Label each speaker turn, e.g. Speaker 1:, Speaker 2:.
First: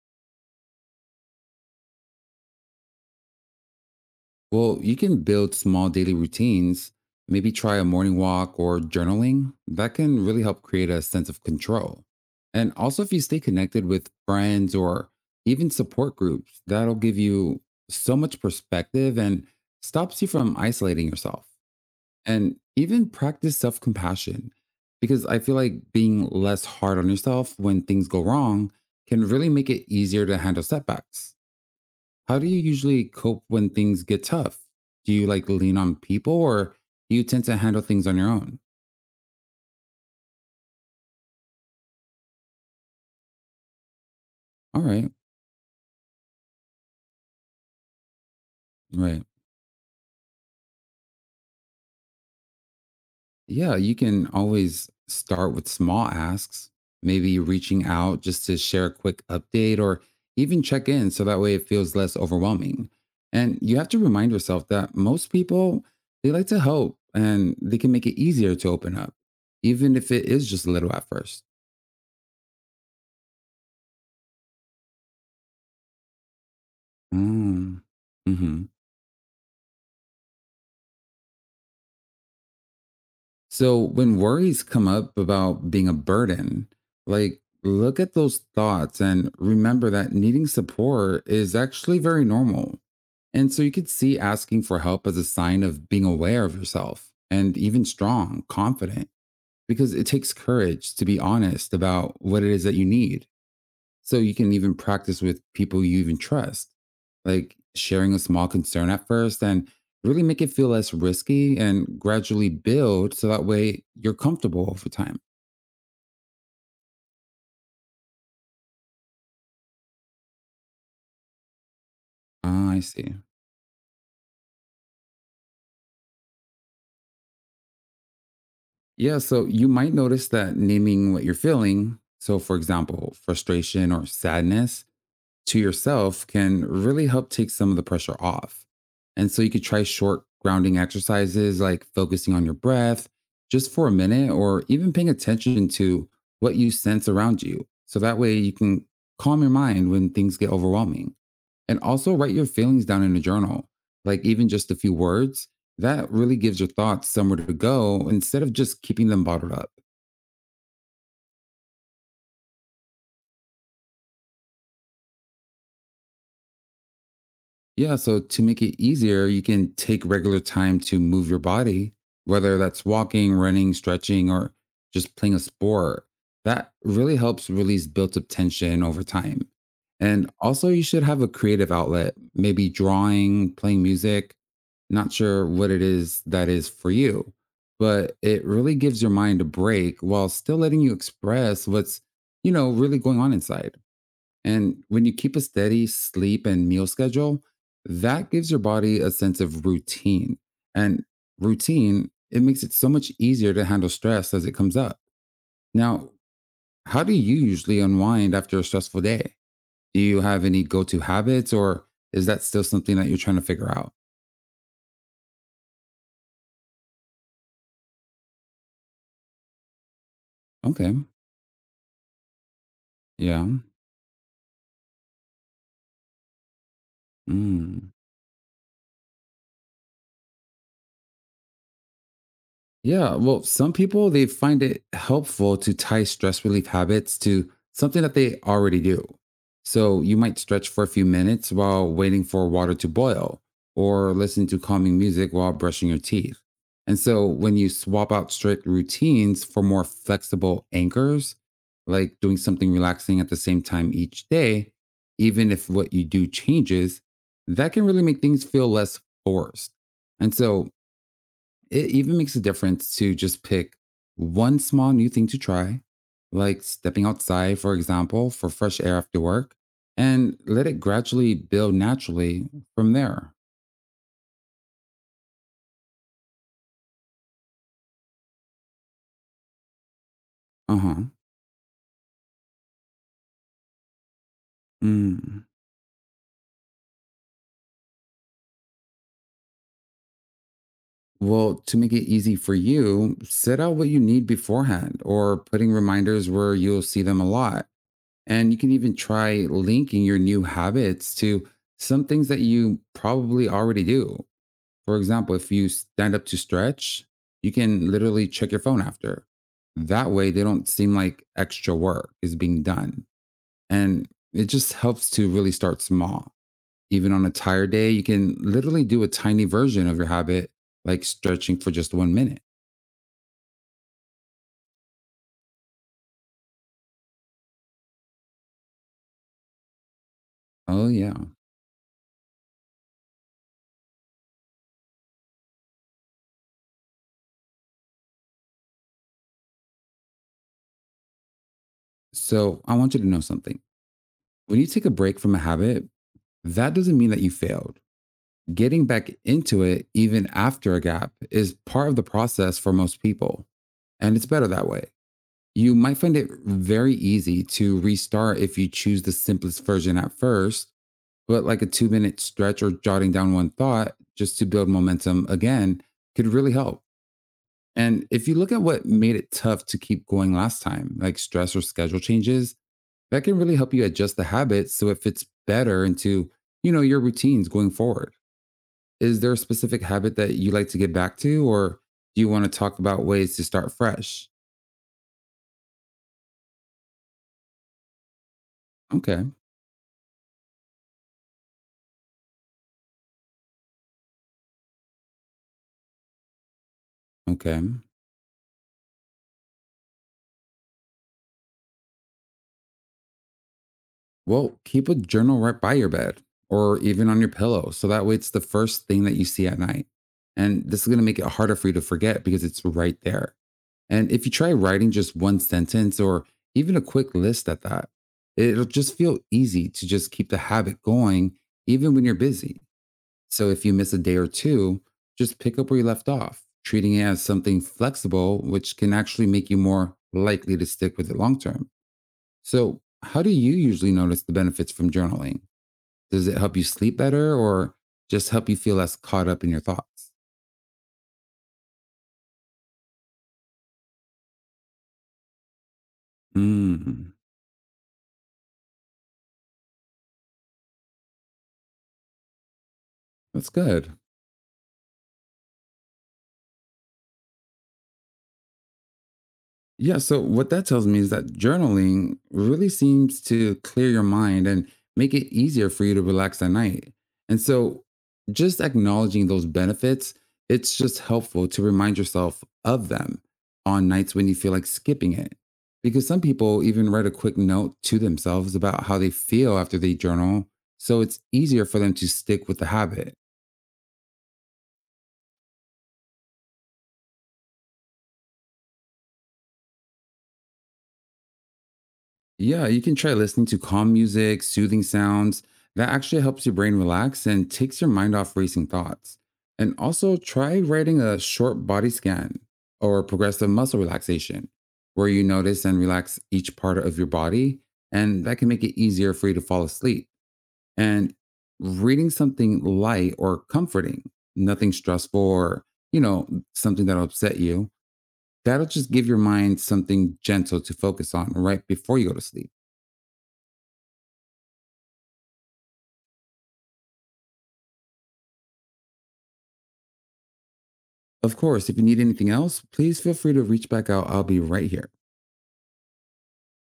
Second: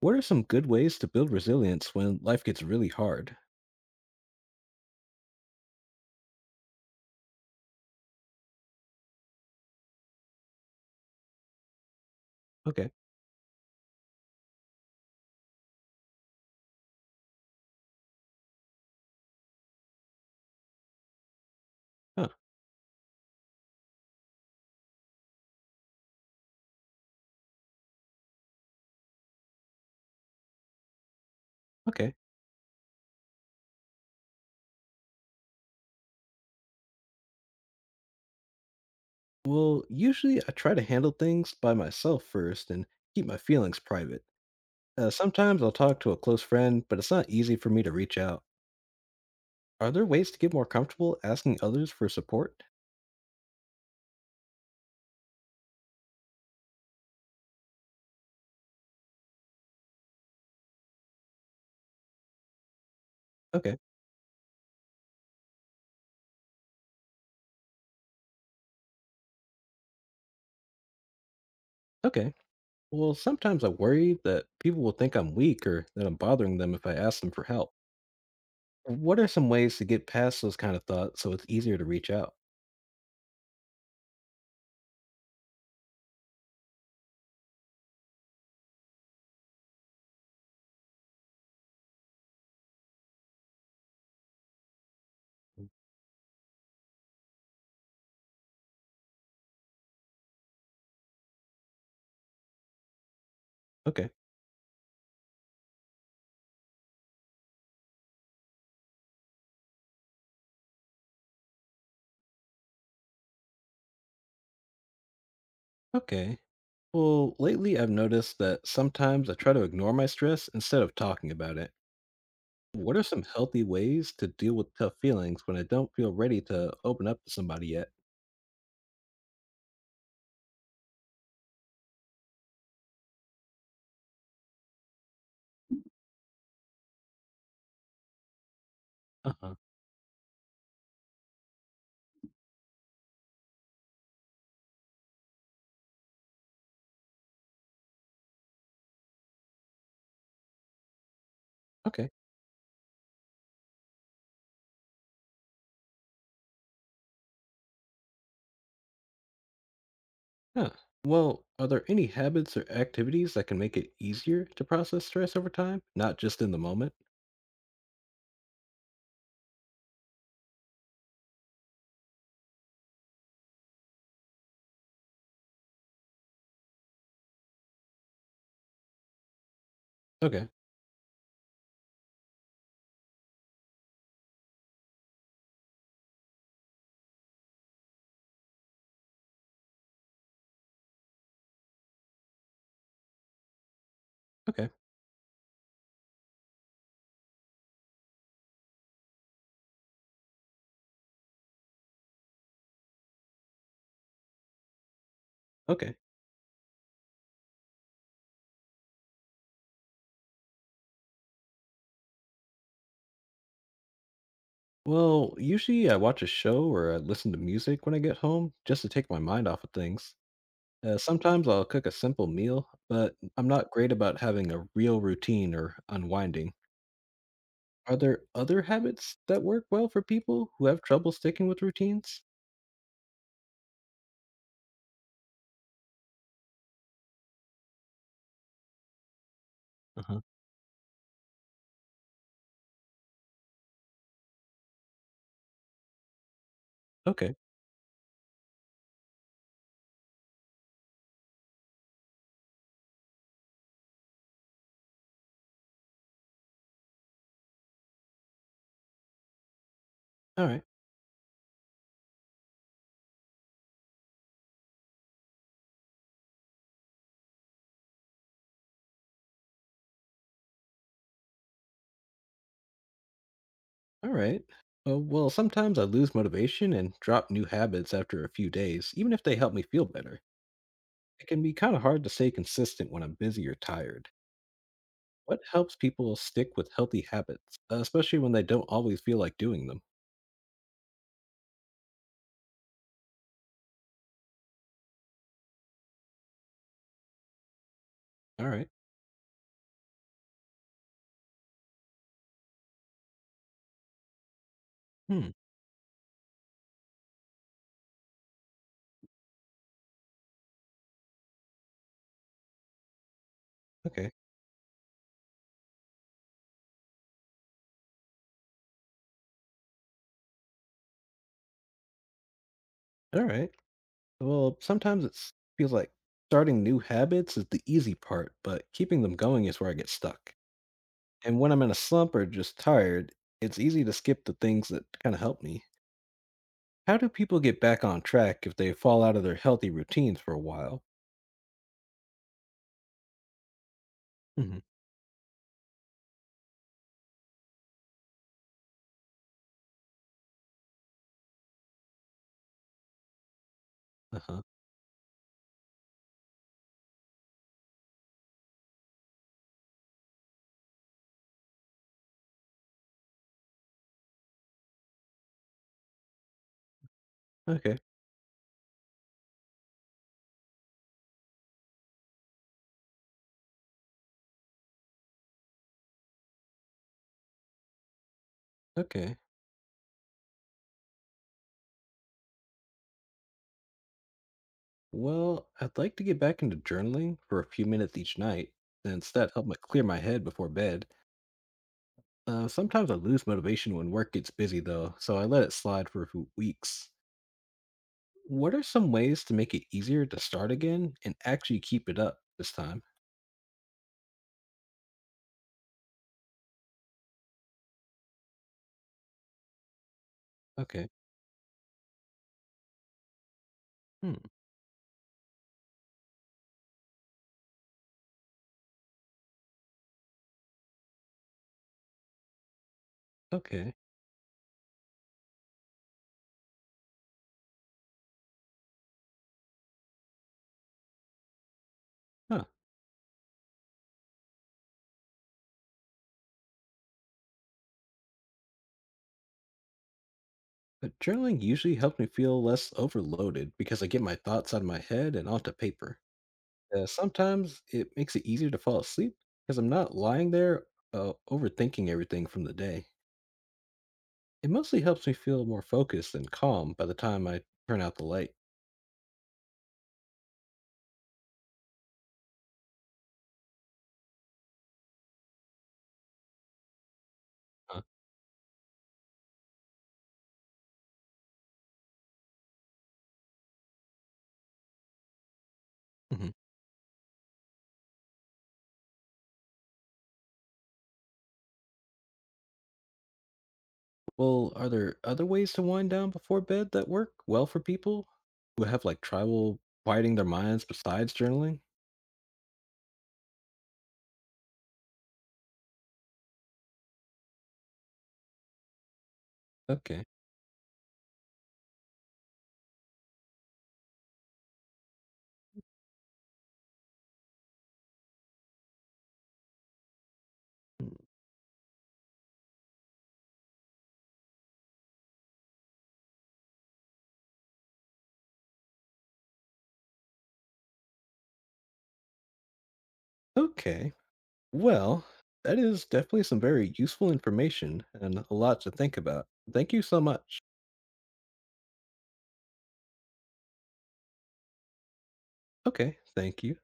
Speaker 1: What are some good ways to build resilience when life gets really hard?
Speaker 2: Well, you can build small daily routines, maybe try a morning walk or journaling. That can really help create a sense of control. And
Speaker 1: Okay.
Speaker 2: also, if you stay connected with friends or even support groups, that'll give you so much perspective and stops you from isolating yourself.
Speaker 1: Huh.
Speaker 2: And even practice self compassion, because I feel like being less hard on yourself when things go wrong can really make it easier to handle setbacks.
Speaker 1: Okay.
Speaker 2: How do you usually cope when things get tough? Do you like lean on people or do you tend to handle things on your own?
Speaker 1: Well, usually I try to handle things by myself first and keep my feelings private.
Speaker 2: All right.
Speaker 1: Sometimes I'll talk to a close friend, but it's not easy for me to reach out.
Speaker 2: Right.
Speaker 1: Are there ways to get more comfortable asking others for support?
Speaker 2: Yeah, you can always start with small asks, maybe reaching out just to share a quick update or even check in so that way it feels less overwhelming. And
Speaker 1: Okay.
Speaker 2: you have to remind yourself that most people, they like to help and they can make it easier to open up, even if it is just a little at first.
Speaker 1: Okay. Well, sometimes I worry that people will think I'm weak or that I'm bothering them if I ask them for help.
Speaker 2: Mm. hmm
Speaker 1: What are some ways to get past those kind of thoughts so it's easier to reach out?
Speaker 2: So when worries come up about being a burden, like look at those thoughts and remember that needing support is actually very normal. And so you could see asking for help as a sign of being aware of yourself and even strong, confident, because it takes courage to be honest about what it is that you need.
Speaker 1: Okay.
Speaker 2: So you can even practice with people you even trust, like sharing a small concern at first and really make it feel less risky and gradually build so that way you're comfortable over time.
Speaker 1: Okay. Well, lately I've noticed that sometimes I try to ignore my stress instead of talking about it.
Speaker 2: Ah, I
Speaker 1: What are
Speaker 2: see.
Speaker 1: some healthy ways to deal with tough feelings when I don't feel ready to open up to somebody yet?
Speaker 2: Yeah, so you might notice that naming what you're feeling, so for example, frustration or sadness, to yourself can really help take some of the pressure off. And
Speaker 1: Uh
Speaker 2: so you
Speaker 1: huh.
Speaker 2: could try short grounding exercises like focusing on your breath just for a minute or even paying attention to what you sense around you. So that way you can calm your mind when things get overwhelming. And
Speaker 1: Okay.
Speaker 2: also write your feelings down in a journal, like even just a few words. That really gives your thoughts somewhere to go instead of just keeping them bottled up.
Speaker 1: Huh. Well, are there any habits or activities that can make it easier to process stress over time, not just in the moment?
Speaker 2: Yeah, so to make it easier, you can take regular time to move your body, whether that's walking, running, stretching, or just playing a sport. That really helps release built up tension over time. And
Speaker 1: Okay.
Speaker 2: also, you should have a creative outlet, maybe drawing, playing music. Not sure what it is that is for you, but it really gives your mind a break while still letting you express what's really going on inside.
Speaker 1: Okay.
Speaker 2: And when you keep a steady sleep and meal schedule, that gives your body a sense of routine. And routine, it makes it so much easier to handle stress as it comes up.
Speaker 1: Okay.
Speaker 2: Now, how do you usually unwind after a stressful day? Do you have any go to habits or is that still something that you're trying to figure out?
Speaker 1: Well, usually I watch a show or I listen to music when I get home just to take my mind off of things.
Speaker 2: Okay.
Speaker 1: Sometimes I'll cook a simple meal, but
Speaker 2: Yeah.
Speaker 1: I'm not great about having a real routine or unwinding.
Speaker 2: Mm.
Speaker 1: Are there other habits that work well for people who have trouble sticking with routines?
Speaker 2: Yeah, well, some people they find it helpful to tie stress relief habits to something that they already do. So
Speaker 1: Uh
Speaker 2: you
Speaker 1: huh.
Speaker 2: might stretch for a few minutes while waiting for water to boil, or listen to calming music while brushing your teeth. And so
Speaker 1: Okay.
Speaker 2: when you swap out strict routines for more flexible anchors, like doing something relaxing at the same time each day, even if what you do changes, that can really make things feel less forced. And
Speaker 1: All right.
Speaker 2: so it even makes a difference to just pick one small new thing to try, like stepping outside, for example, for fresh air after work, and let it gradually build naturally from there.
Speaker 1: All right. Well, sometimes I lose motivation and drop new habits after a few days, even if they help me feel better.
Speaker 2: Uh huh.
Speaker 1: It can be kind of hard to stay consistent when I'm busy or tired. What
Speaker 2: Mm.
Speaker 1: helps people stick with healthy habits, especially when they don't always feel like doing them?
Speaker 2: Well, to make it easy for you, set out what you need beforehand or putting reminders where you'll see them a lot.
Speaker 1: All
Speaker 2: And you
Speaker 1: right.
Speaker 2: can even try linking your new habits to some things that you probably already do. For
Speaker 1: Hmm.
Speaker 2: example, if you stand up to stretch, you can literally check your phone after. That way, they don't seem like extra work is being done. And
Speaker 1: Okay.
Speaker 2: it just helps to really start small. Even on a tired day, you can literally do a tiny version of your habit, like stretching for just 1 minute.
Speaker 1: All right. Well, sometimes it feels like starting new habits is the easy part, but keeping them going is where I get stuck.
Speaker 2: Oh, yeah.
Speaker 1: And when I'm in a slump or just tired, it's easy to skip the things that kind of help me. How do people get back on track if they fall out of their healthy routines for a while?
Speaker 2: So I want you to know something.
Speaker 1: Hmm.
Speaker 2: When you take a break from a habit, that doesn't mean that you failed. Getting back into it, even after a gap, is part of the process for most people. And
Speaker 1: Uh
Speaker 2: it's
Speaker 1: huh.
Speaker 2: better that way. You might find it very easy to restart if you choose the simplest version at first, but like a 2 minute stretch or jotting down one thought just to build momentum again could really help.
Speaker 1: Okay.
Speaker 2: And if you look at what made it tough to keep going last time, like stress or schedule changes, that can really help you adjust the habit so it fits better into your routines going forward.
Speaker 1: Okay.
Speaker 2: Is there a specific habit that you like to get back to or do you want to talk about ways to start fresh?
Speaker 1: Well, I'd like to get back into journaling for a few minutes each night, since
Speaker 2: Okay.
Speaker 1: that helped me clear my head before bed. Sometimes I lose motivation when work gets busy, though, so I let it slide for a few weeks.
Speaker 2: Okay.
Speaker 1: What are some ways to make it easier to start again and actually keep it up this time?
Speaker 2: Well, keep a journal right by your bed or even on your pillow. So that way it's the first thing that you see at night. And this is
Speaker 1: Okay.
Speaker 2: going to make it harder for you to forget because it's right there. And
Speaker 1: Hmm.
Speaker 2: if you try writing just one sentence or even a quick list at that, it'll just feel easy to just keep the habit going, even when you're busy. So if you
Speaker 1: Okay.
Speaker 2: miss a day or two, just pick up where you left off, treating it as something flexible, which can actually make you more likely to stick with it long term.
Speaker 1: Huh.
Speaker 2: So, how do you usually notice the benefits from journaling? Does it help you sleep better or just help you feel less caught up in your thoughts?
Speaker 1: But journaling usually helps me feel less overloaded because I get my thoughts out of my head and onto paper.
Speaker 2: Mm,
Speaker 1: Sometimes it makes it easier to fall asleep because I'm not lying there overthinking everything from the day.
Speaker 2: that's good.
Speaker 1: It mostly helps me feel more focused and calm by the time I turn out the light.
Speaker 2: Yeah, so what that tells me is that journaling really seems to clear your mind and make it easier for you to relax at night. And
Speaker 1: Huh.
Speaker 2: so just acknowledging those benefits, it's just helpful to remind yourself of them on nights when you feel like skipping it. Because some
Speaker 1: Mhm.
Speaker 2: people even write a quick note to themselves about how they feel after they journal, so it's easier for them to stick with the habit.
Speaker 1: Well, are there other ways to wind down before bed that work well for people who have like tribal quieting their minds besides journaling?
Speaker 2: Yeah, you can try listening to calm music, soothing sounds. That actually helps your brain relax and takes your mind off racing thoughts. And
Speaker 1: Okay.
Speaker 2: also try writing a short body scan or progressive muscle relaxation, where you notice and relax each part of your body. And that can make it easier for you to fall asleep. And reading something light or comforting, nothing stressful or, you know, something that'll upset you, that'll just give your mind something gentle to focus on right before you go to sleep.
Speaker 1: Okay. Well, that is definitely some very useful information and a lot to think about. Thank you so much.
Speaker 2: Of course, if you need anything else, please feel free to reach back out. I'll be right here.
Speaker 1: Okay. Thank you.